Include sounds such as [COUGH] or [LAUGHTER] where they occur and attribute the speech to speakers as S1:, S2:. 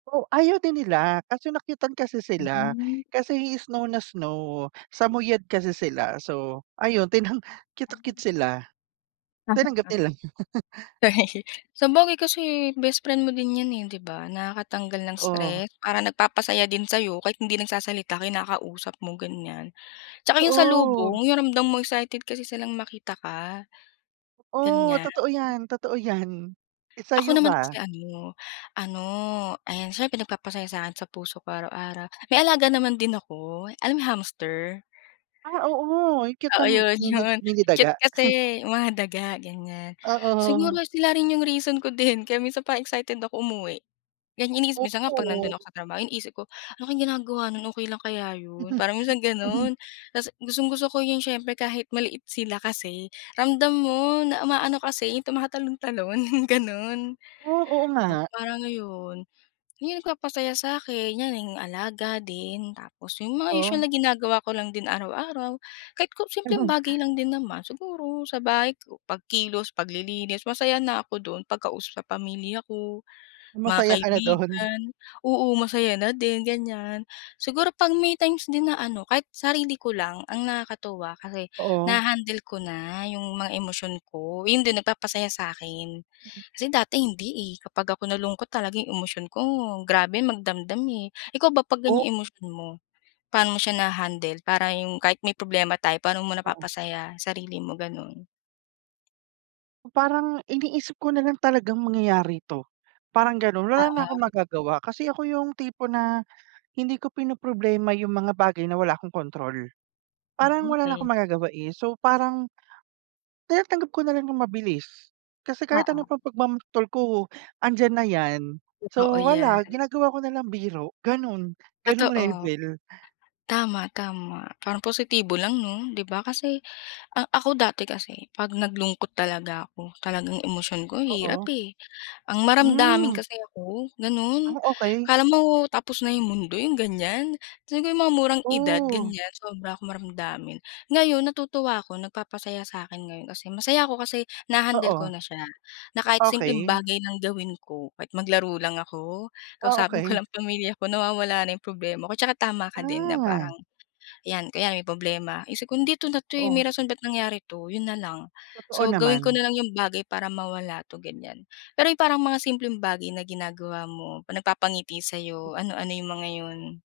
S1: O, ayaw din nila, kaso nakyutan kasi sila.
S2: Mm.
S1: Kasi snow na snow, samuyad kasi sila. So, ayun, tinang cute na cute
S2: Hmm.
S1: sila, tinanggap
S2: [LAUGHS]
S1: nila. [LAUGHS]
S2: [LAUGHS] Sabagay kasi bestfriend mo din yan eh, di ba, nakakatanggal ng
S1: Oo.
S2: stress. Parang nagpapasaya din sa 'yo kahit hindi nagsasalita, kinakausap mo, ganiyan. Tsaka yung
S1: Oo.
S2: salubong, yung ramdam mong excited kasi silang makita ka,
S1: Oh,
S2: ganiyan.
S1: totoo yan, totoo yan.
S2: Ako
S1: Sa'yo
S2: naman
S1: ba?
S2: kasi ano, ano, ayan, siyempre nagpapasayaya sa 'kin, sa puso ko araw-araw. May alaga naman din ako, alam mo yung hamster?
S1: Ah, oo, yung cute na
S2: Oo, yun,
S1: mini
S2: yun.
S1: mini
S2: Cute
S1: daga.
S2: kasi
S1: [LAUGHS]
S2: mga daga, ganiyan.
S1: Oo.
S2: Siguro sila rin yung reason ko din kaya minsan parang excited ako umuwi. Ganiyan inii Minsan nga 'pag nandun ako
S1: Okey.
S2: sa trabaho, yung isip ko, "Ano kaya ginagawa nun, okey lang kaya yun?" Parang minsan
S1: [LAUGHS]
S2: ganun. Tas gustong-gusto ko yung siyempre kahit maliit sila kasi, ramdam mo na umaano kasi, yung tumatalon-talon, yung ganun.
S1: Oh, oo
S2: So,
S1: nga.
S2: parang, ayon, yun ang nagpapasaya sa'kin, yan, yung alaga din. Tapos yung mga usual
S1: Oh.
S2: na ginagawa ko lang din araw-araw, kahit ko simpleng
S1: [LAUGHS]
S2: bagay lang din naman. Siguro, sa bahay ko, pagkilos, paglilinis, masaya na ako dun, pagkausap sa pamilya ko, mga
S1: Masaya ka na dun?
S2: kaibigan, oo, masaya na din, ganiyan. Siguro 'pag may times din na ano, kahit sarili ko lang, ang nakakatuwa kasi,
S1: Oo.
S2: naha-handle ko na yung mga emosyon ko, yun din nagpapasaya sa 'kin.
S1: Mm.
S2: Kasi dati hindi eh, kapag ako nalungkot talaga yung emosyon ko grabe magdamdam eh. Ikaw ba 'pag
S1: Oh
S2: ganiyang emosyon mo, paano mo siya naha-handle para yung kahit may problema tayo paano mo
S1: Oo.
S2: napapasaya sarili mo, ganun?
S1: Yung parang iniisip ko nalang talagang mangyayari ito, parang ganun. Wala na akong
S2: Oo.
S1: magagawa. Kasi ako yung tipo na hindi ko pinoproblema yung mga bagay na wala akong control.
S2: Hmm,
S1: Parang wala na
S2: okey.
S1: akong magagawa eh. So, parang tinatanggap ko nalang yung mabilis. Kasi kahit ano
S2: Oo.
S1: pang pagmamaktol ko, andiyan na yan.
S2: Totoo
S1: So, wala,
S2: yan.
S1: ginagawa ko nalang biro ganun, gano'ng
S2: Totoo.
S1: level.
S2: Tama, tama. Parang positibo lang 'no, di ba? Kasi ang ako, dati kasi 'pag naglungkot talaga ako, talagang emosyon ko, ang hirap
S1: Oo.
S2: eh, ang maramdamin
S1: Hmm.
S2: kasi ako, ganun.
S1: Ah, okey.
S2: Akala mo tapos na yung mundo, yung ganiyan. Siguro yung mga murang edad,
S1: Ooh.
S2: ganiyan, sobra akong maramdamin. Ngayon natutuwa ako, nagpapasaya sa 'kin ngayon kasi masaya ako kasi naha-handle ko
S1: Oo.
S2: na siya, na kahit simpleng
S1: Okey.
S2: bagay lang gawin ko, kahit maglaro lang ako,
S1: Ah,
S2: kausapin ko
S1: okey.
S2: lang pamilya ko, nawawala na yung problema ko. Tsaka tama ka din na
S1: Ah.
S2: parang yan, o kaya may problema iniisip ko nun, "Hindi ito na 'to eh, may
S1: Oo.
S2: rason ba't nangyari 'to." Yun nalang.
S1: Totoo
S2: So, gawin ko
S1: naman.
S2: nalang yung bagay para mawala 'to, ganiyan. Pero yung parang mga simpleng bagay na ginagawa mo, nagpapangiti sa
S1: Hmm.
S2: 'yo, ano-ano yung mga yun?